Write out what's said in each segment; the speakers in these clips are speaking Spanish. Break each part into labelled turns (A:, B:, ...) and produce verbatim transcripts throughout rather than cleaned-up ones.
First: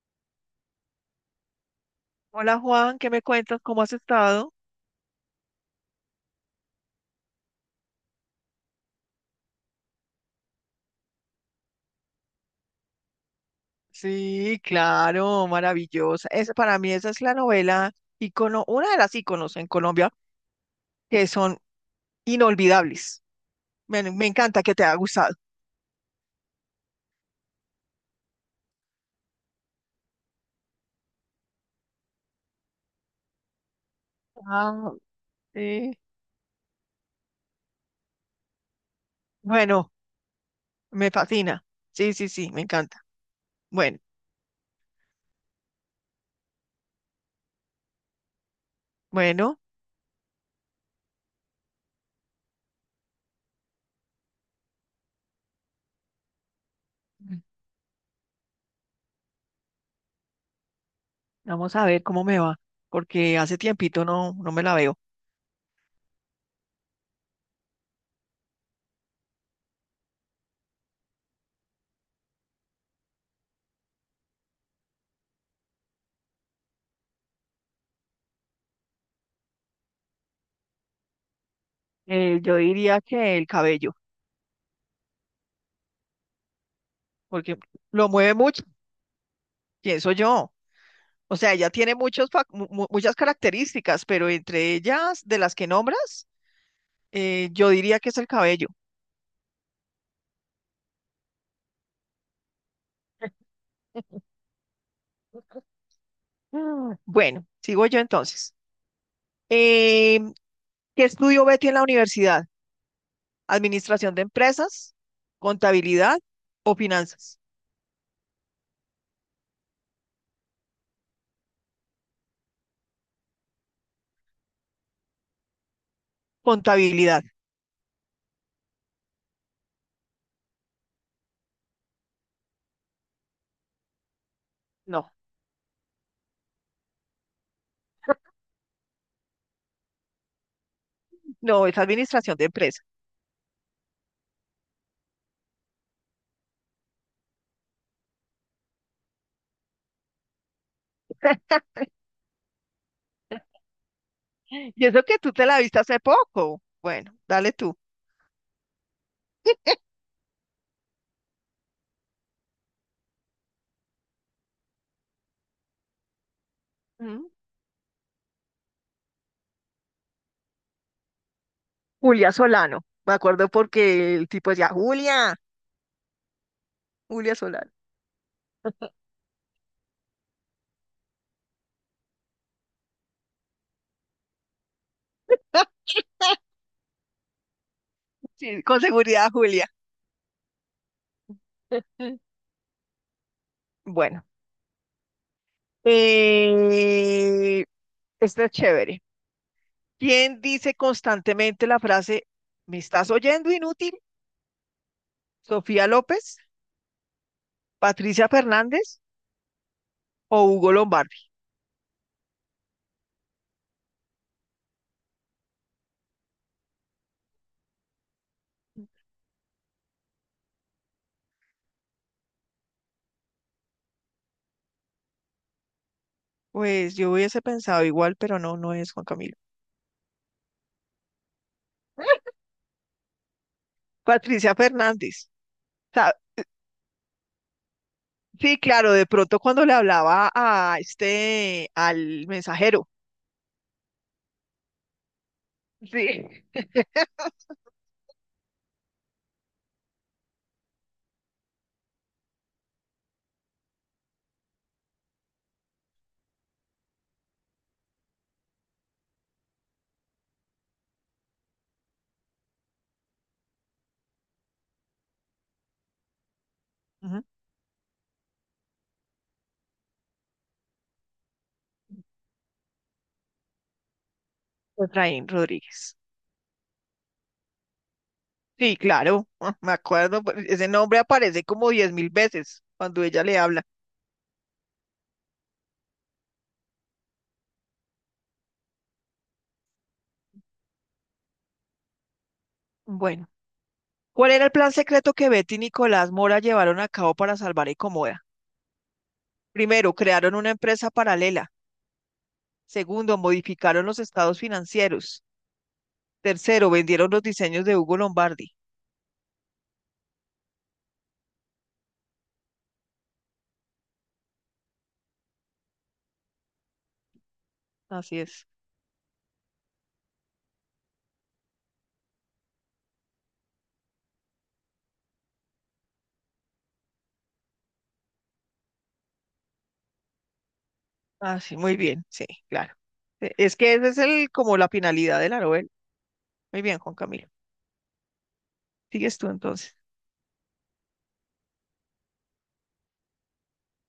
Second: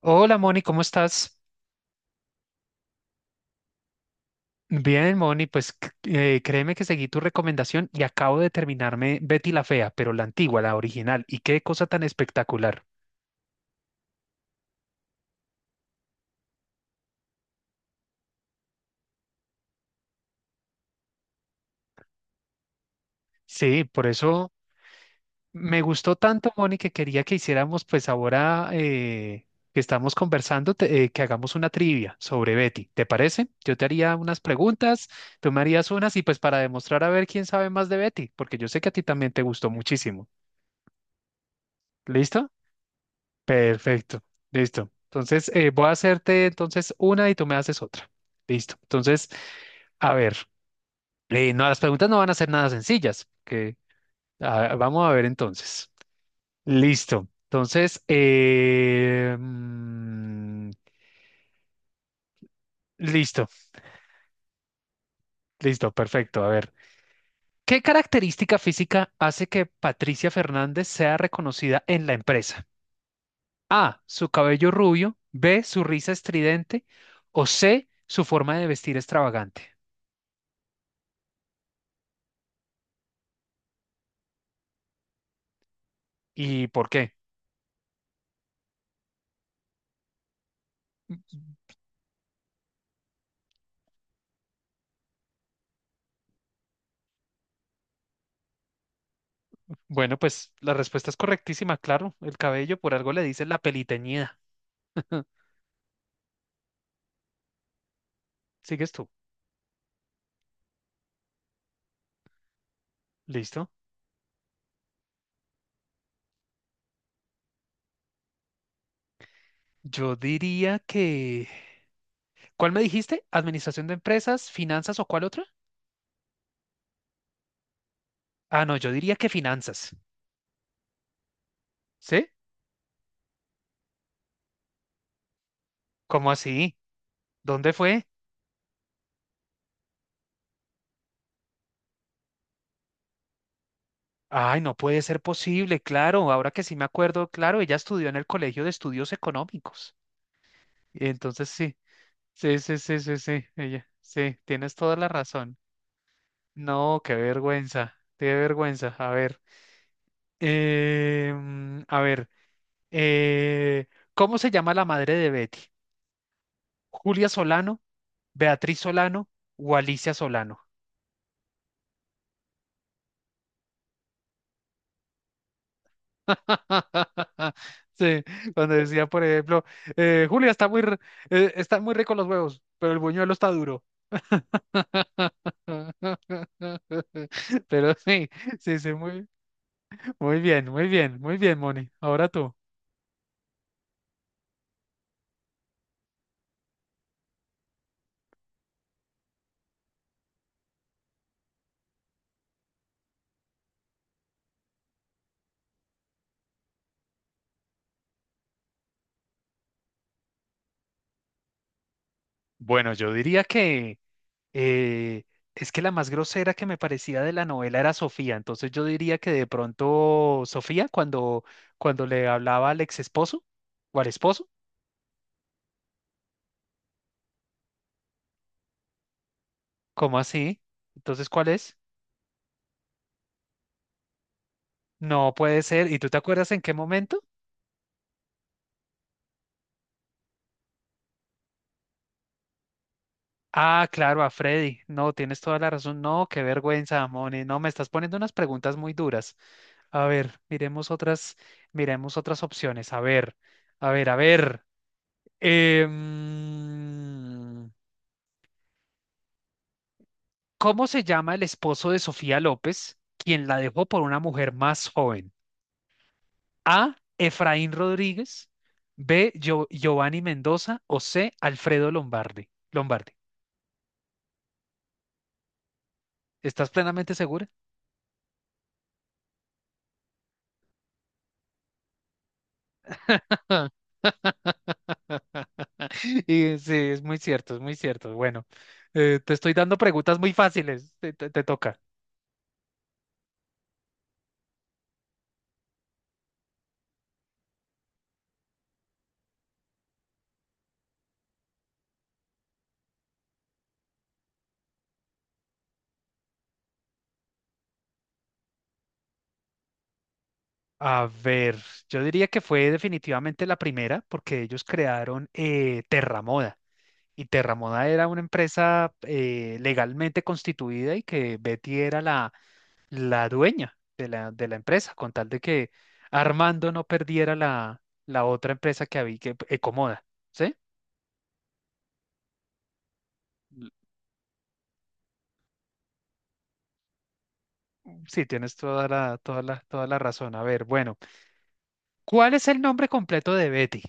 A: Hola Moni, ¿cómo estás?
B: Hola Juan, ¿qué me cuentas? ¿Cómo has estado?
A: Bien, Moni, pues c- eh, créeme que seguí tu recomendación y acabo de terminarme Betty la Fea, pero la antigua, la original. Y qué cosa tan espectacular.
B: Sí, claro, maravillosa. Es, para mí esa es la novela ícono, una de las íconos en Colombia que son inolvidables.
A: Sí,
B: Me,
A: por
B: me
A: eso
B: encanta que te haya gustado.
A: me gustó tanto, Moni, que quería que hiciéramos, pues ahora eh, que estamos conversando, te- eh, que hagamos una trivia sobre Betty. ¿Te parece? Yo te haría unas
B: Ah,
A: preguntas, tú me harías
B: sí.
A: unas y pues para demostrar a ver quién sabe más de Betty, porque yo sé que a ti también te gustó
B: Bueno,
A: muchísimo.
B: me fascina. Sí, sí,
A: ¿Listo?
B: sí, me encanta. Bueno,
A: Perfecto, listo. Entonces, eh, voy a hacerte entonces una y tú me haces otra. Listo. Entonces,
B: bueno,
A: a ver, eh, no, las preguntas no van a ser nada sencillas, que ah, vamos a ver entonces. Listo.
B: mm,
A: Entonces, eh, mm,
B: vamos a ver cómo me va, porque
A: listo,
B: hace tiempito no, no me la veo.
A: listo, perfecto. A ver, ¿qué característica física hace que Patricia Fernández sea reconocida en la empresa? A, su cabello rubio, B, su risa estridente o C, su forma de vestir extravagante.
B: Eh, yo diría que el cabello,
A: ¿Y por qué?
B: porque lo mueve mucho, pienso yo. O sea, ella tiene muchos, fac- mu- mu- muchas características, pero entre ellas, de las que nombras, eh, yo diría que es el cabello.
A: Bueno, pues la respuesta es correctísima, claro. El cabello por algo le dicen la peliteñida.
B: Mm. Bueno, sigo yo entonces.
A: ¿Sigues tú?
B: Eh, ¿Qué estudió Betty en la universidad?
A: ¿Listo?
B: ¿Administración de empresas, contabilidad o finanzas?
A: Yo diría que... ¿Cuál me dijiste? ¿Administración de empresas, finanzas o cuál otra?
B: Contabilidad.
A: Ah, no, yo diría que finanzas. ¿Sí?
B: No,
A: ¿Cómo así? ¿Dónde fue?
B: no, es administración de empresas.
A: Ay, no puede ser posible, claro. Ahora que sí me acuerdo, claro, ella estudió en el Colegio de Estudios Económicos. Entonces sí, sí, sí, sí, sí, sí, ella, sí, tienes
B: Y
A: toda
B: eso
A: la
B: que tú te
A: razón.
B: la viste hace poco.
A: No,
B: Bueno,
A: qué
B: dale tú.
A: vergüenza, qué vergüenza. A ver, em, a ver, eh, ¿cómo se llama la madre de Betty?
B: Mm.
A: ¿Julia Solano, Beatriz Solano o Alicia Solano?
B: Julia Solano. Me acuerdo porque el tipo decía, Julia, Julia Solano.
A: Sí, cuando decía, por ejemplo, eh, Julia está muy, r- eh, está muy rico los huevos, pero el buñuelo está duro. Pero sí,
B: Sí,
A: sí,
B: con
A: sí, muy,
B: seguridad, Julia.
A: muy bien, muy bien, muy bien, Moni. Ahora tú.
B: Bueno, eh, esta es chévere. ¿Quién dice constantemente la frase, ¿me estás oyendo, inútil? ¿Sofía López, Patricia Fernández o Hugo Lombardi?
A: Bueno, yo diría que eh, es que la más grosera que me parecía de la novela era Sofía, entonces yo diría que de pronto Sofía cuando, cuando le hablaba al ex esposo o al esposo,
B: Pues yo hubiese pensado igual, pero no, no es Juan Camilo.
A: ¿cómo así? Entonces, ¿cuál es?
B: Patricia Fernández.
A: No puede ser. ¿Y tú
B: Sa-
A: te acuerdas en qué momento?
B: Sí, claro, de pronto cuando le hablaba a este, al mensajero.
A: Ah, claro, a Freddy. No, tienes toda la razón. No, qué
B: Sí.
A: vergüenza, Moni. No, me estás poniendo unas preguntas muy duras. A ver, miremos otras, miremos otras opciones. A ver, a ver, a ver. Em, ¿cómo se llama el esposo de Sofía López, quien la dejó por una mujer más joven? A.
B: Ujú,
A: Efraín Rodríguez. B. Gio- Giovanni Mendoza. O C. Alfredo Lombardi. Lombardi.
B: Efraín Rodríguez.
A: ¿Estás plenamente segura?
B: Sí, claro, me acuerdo, pues, ese nombre aparece como diez mil veces cuando ella le habla.
A: Y sí, es muy cierto, es muy cierto. Bueno, eh, te estoy dando preguntas muy fáciles. Te, te- te toca.
B: Bueno, ¿cuál era el plan secreto que Betty y Nicolás Mora llevaron a cabo para salvar a Ecomoda? Primero, crearon una empresa paralela. Segundo, modificaron los estados financieros. Tercero, vendieron los diseños de Hugo Lombardi.
A: A ver, yo diría que fue definitivamente la primera porque ellos crearon eh, Terramoda. Y Terramona era
B: Así
A: una
B: es.
A: empresa eh, legalmente constituida y que Betty era la, la dueña de la, de la empresa, con tal de que Armando no perdiera la, la otra empresa que había, que Ecomoda, ¿sí?
B: Así, muy bien, sí, claro. E- Es
A: L-
B: que esa es el, como la finalidad de la novela. Muy bien, Juan Camilo.
A: Sí, tienes toda la,
B: Sigues tú
A: toda la,
B: entonces.
A: toda la razón. A ver, bueno, ¿cuál es el nombre completo de Betty?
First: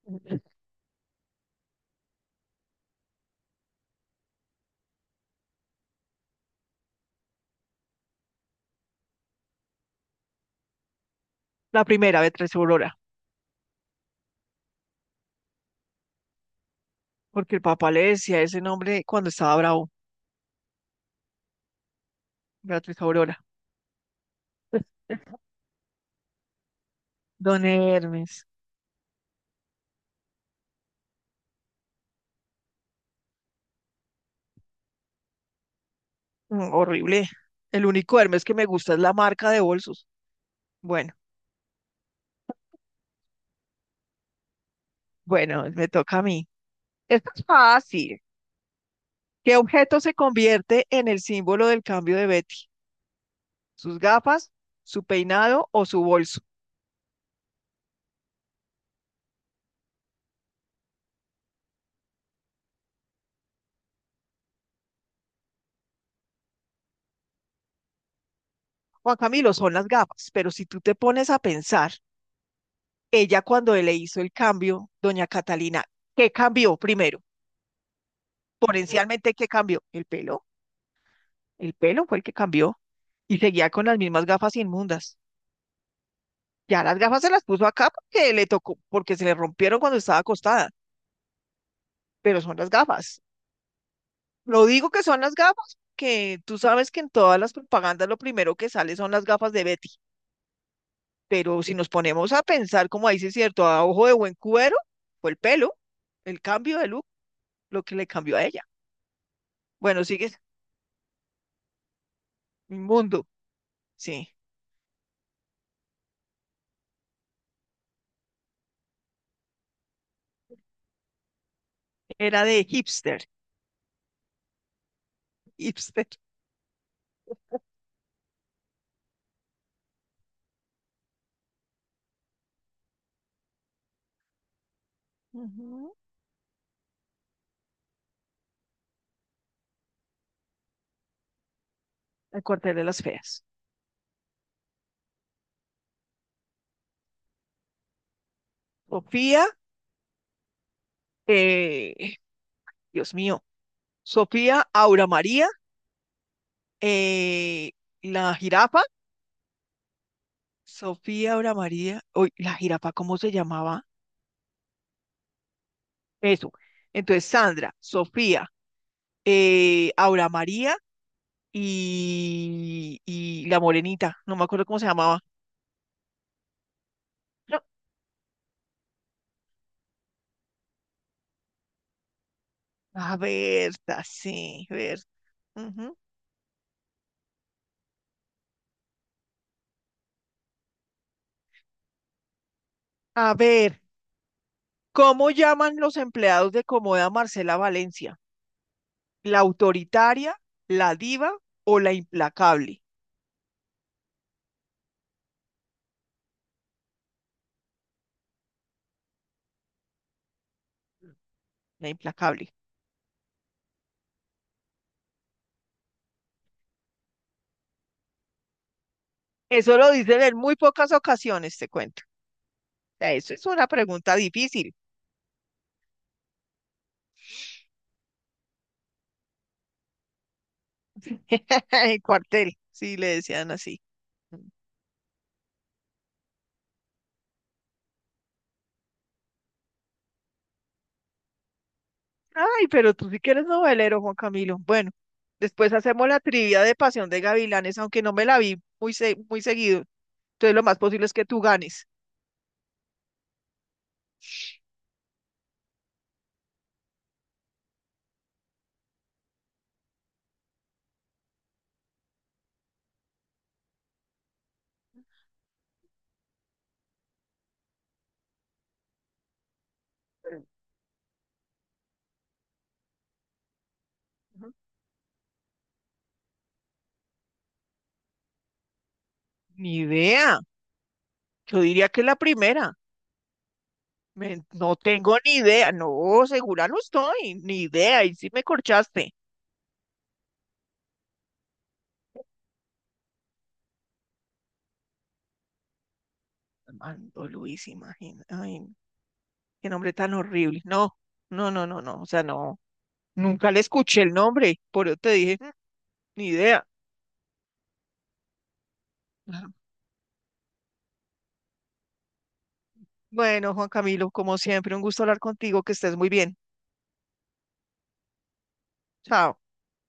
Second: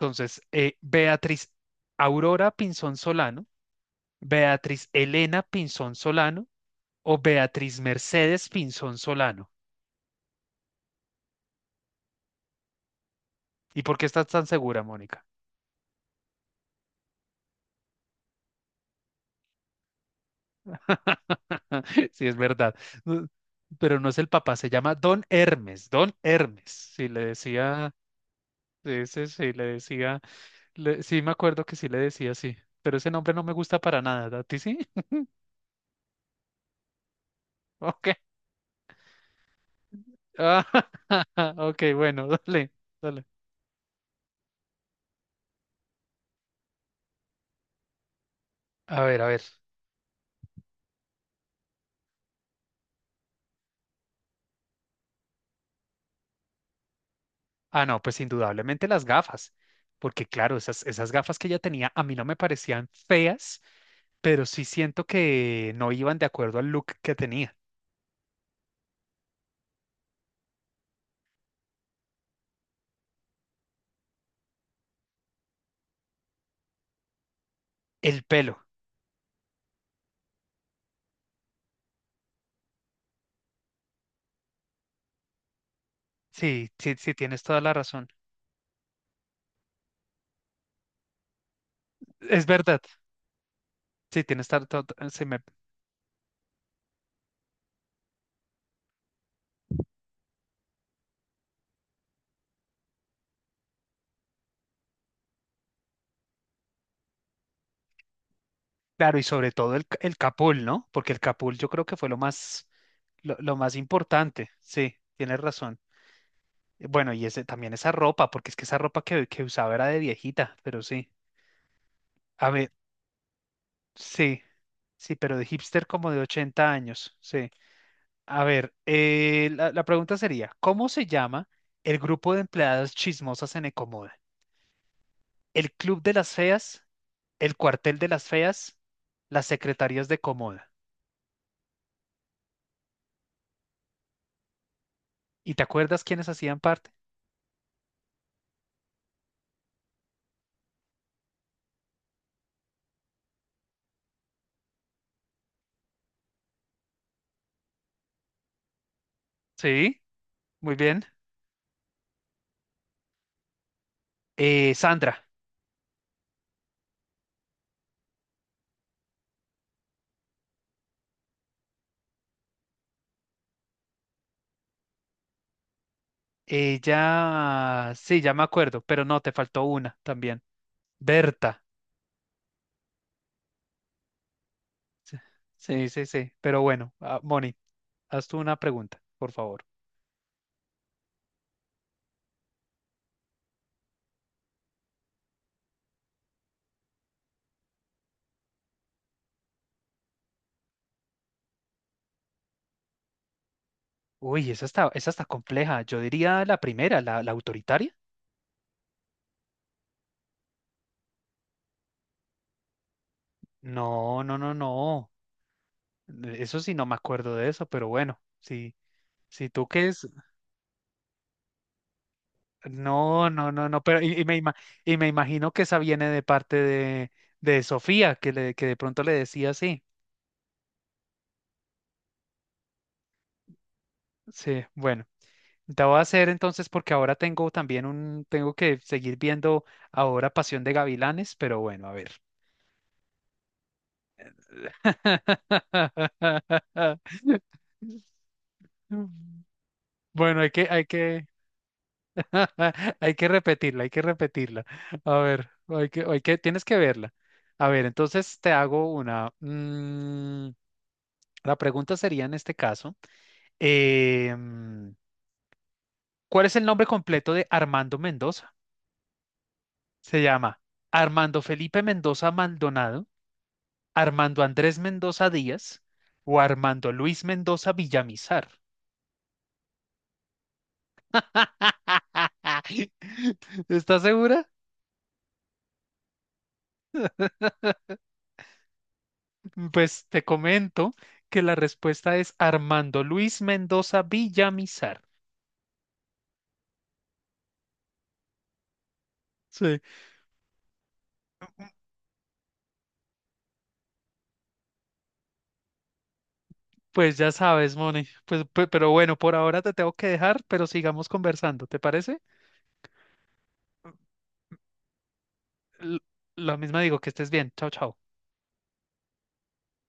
A: Entonces, eh, Beatriz Aurora Pinzón Solano, Beatriz Elena Pinzón Solano o Beatriz Mercedes Pinzón Solano.
B: La primera, Beatriz Aurora,
A: ¿Y por qué estás tan segura, Mónica?
B: porque el papá le decía ese nombre cuando estaba bravo.
A: Sí, es verdad.
B: Beatriz
A: No,
B: Aurora.
A: pero no es el papá, se llama Don Hermes, Don Hermes. Si le
B: Don
A: decía,
B: Hermes.
A: ese sí sí, le decía, le- sí me acuerdo que sí le decía así, pero ese nombre no me gusta para nada, ¿a ti sí?
B: Mm, horrible. El
A: Ok.
B: único Hermes que me gusta es la marca de bolsos.
A: Ah,
B: Bueno,
A: ok, bueno, dale, dale.
B: bueno, me toca a mí. Esto es fácil.
A: A ver, a ver.
B: ¿Qué objeto se convierte en el símbolo del cambio de Betty? ¿Sus gafas, su peinado o su bolso?
A: Ah, no, pues indudablemente las gafas, porque claro, esas, esas gafas que ella tenía a mí no me parecían feas, pero sí siento que no iban de acuerdo al look que tenía.
B: Juan Camilo, son las gafas, pero si tú te pones a pensar, ella cuando le hizo el cambio, doña Catalina, ¿qué cambió primero?
A: El pelo.
B: Potencialmente, ¿qué cambió? ¿El pelo? El pelo fue el que cambió y seguía con las mismas gafas inmundas.
A: Sí,
B: Ya
A: sí,
B: las
A: sí,
B: gafas se
A: tienes
B: las
A: toda
B: puso
A: la
B: acá
A: razón.
B: porque le tocó, porque se le rompieron cuando estaba acostada, pero
A: Es
B: son las
A: verdad.
B: gafas.
A: Sí, tienes
B: Lo
A: toda,
B: digo que son
A: se
B: las
A: me,
B: gafas, que tú sabes que en todas las propagandas lo primero que sale son las gafas de Betty, pero si nos ponemos a pensar, como dice cierto, a ojo de buen cubero, fue el pelo, el cambio de look, lo que le cambió a ella.
A: claro, y sobre todo el, ca-
B: Bueno,
A: el
B: sigue
A: Capul, ¿no? Porque el Capul yo creo que fue lo más,
B: inmundo,
A: lo, lo más
B: sí,
A: importante. Sí, tienes razón. Bueno, y ese, también esa ropa, porque es que esa ropa que, que usaba era de viejita, pero sí.
B: era
A: A
B: de
A: ver,
B: hipster,
A: sí, sí, pero de hipster
B: hipster.
A: como de ochenta años, sí. A ver, eh, la, la pregunta sería, ¿cómo se llama el grupo de empleadas chismosas en Ecomoda? El
B: Ujú.
A: Club de las Feas, el Cuartel de las Feas, las Secretarias de Comoda.
B: El cuartel de las feas.
A: ¿Y te acuerdas quiénes hacían parte?
B: Sofía, eh, Dios mío, Sofía Aura María, eh, la jirafa,
A: Sí, muy bien.
B: Sofía Aura María, uy, la jirafa, ¿cómo se llamaba?
A: Eh, Sandra.
B: Eso. Entonces, Sandra, Sofía, eh, Aura María y, y la morenita, no me acuerdo cómo se llamaba. No.
A: Ella, sí, ya me acuerdo, pero no, te faltó una también. Berta.
B: A ver, sí, Berta.
A: Sí, sí,
B: Ujú.
A: sí, sí. Pero bueno, ah, Moni, haz tú una pregunta, por favor.
B: A ver, ¿cómo llaman los empleados de Comoda Marcela Valencia? ¿La autoritaria, la diva o la implacable?
A: Uy, esa está, esa está compleja. Yo diría la primera, la, la autoritaria.
B: La implacable.
A: No, no, no, no. Eso sí, no me acuerdo de eso, pero bueno, sí. Si tú
B: Eso
A: que
B: lo
A: es,
B: dicen en muy pocas ocasiones, te cuento. Sea,
A: no,
B: eso es
A: no,
B: una
A: no, no, pero y,
B: pregunta
A: y me, ima-
B: difícil.
A: y me imagino que esa viene de parte de, de Sofía, que, le, que de pronto le decía así.
B: El cuartel, sí, le decían así.
A: Sí, bueno, te voy a hacer entonces porque ahora tengo también un, tengo que seguir viendo ahora Pasión de Gavilanes, pero bueno, a ver.
B: Ay, pero tú sí que eres novelero, Juan Camilo. Bueno, después hacemos la trivia de Pasión de Gavilanes, aunque no me la vi muy, se- muy seguido.
A: Bueno, hay
B: Entonces lo
A: que,
B: más
A: hay
B: posible es que
A: que,
B: tú ganes.
A: hay que repetirla, hay que repetirla. A ver, hay que, hay que, tienes que verla. A ver, entonces te hago una. Mm, la pregunta sería en este caso, eh, mm, ¿cuál es el nombre completo de Armando Mendoza? Se llama Armando Felipe Mendoza Maldonado, Armando
B: Ujú.
A: Andrés Mendoza Díaz o Armando Luis Mendoza Villamizar.
B: Ni idea. Yo diría que es la primera.
A: ¿Estás
B: Me-
A: segura?
B: no tengo ni idea. No, segura no estoy. Ni idea. Y sí me corchaste.
A: mm, Pues te comento que la respuesta es Armando Luis Mendoza Villamizar.
B: Armando Luis, imagina. Ay, qué
A: Sí,
B: nombre tan horrible. No, no, no, no, no. O sea, no. Nunca le escuché el nombre, por eso te dije, "Mm, ni idea.
A: pues ya sabes, Moni. Pues, pe- pero bueno, por
B: Ajá.
A: ahora te tengo que dejar, pero sigamos conversando, ¿te parece?
B: Bueno, Juan Camilo, como siempre, un gusto hablar contigo, que estés
A: L-
B: muy bien.
A: lo mismo digo, que estés bien. Chao, chao.
B: Chao.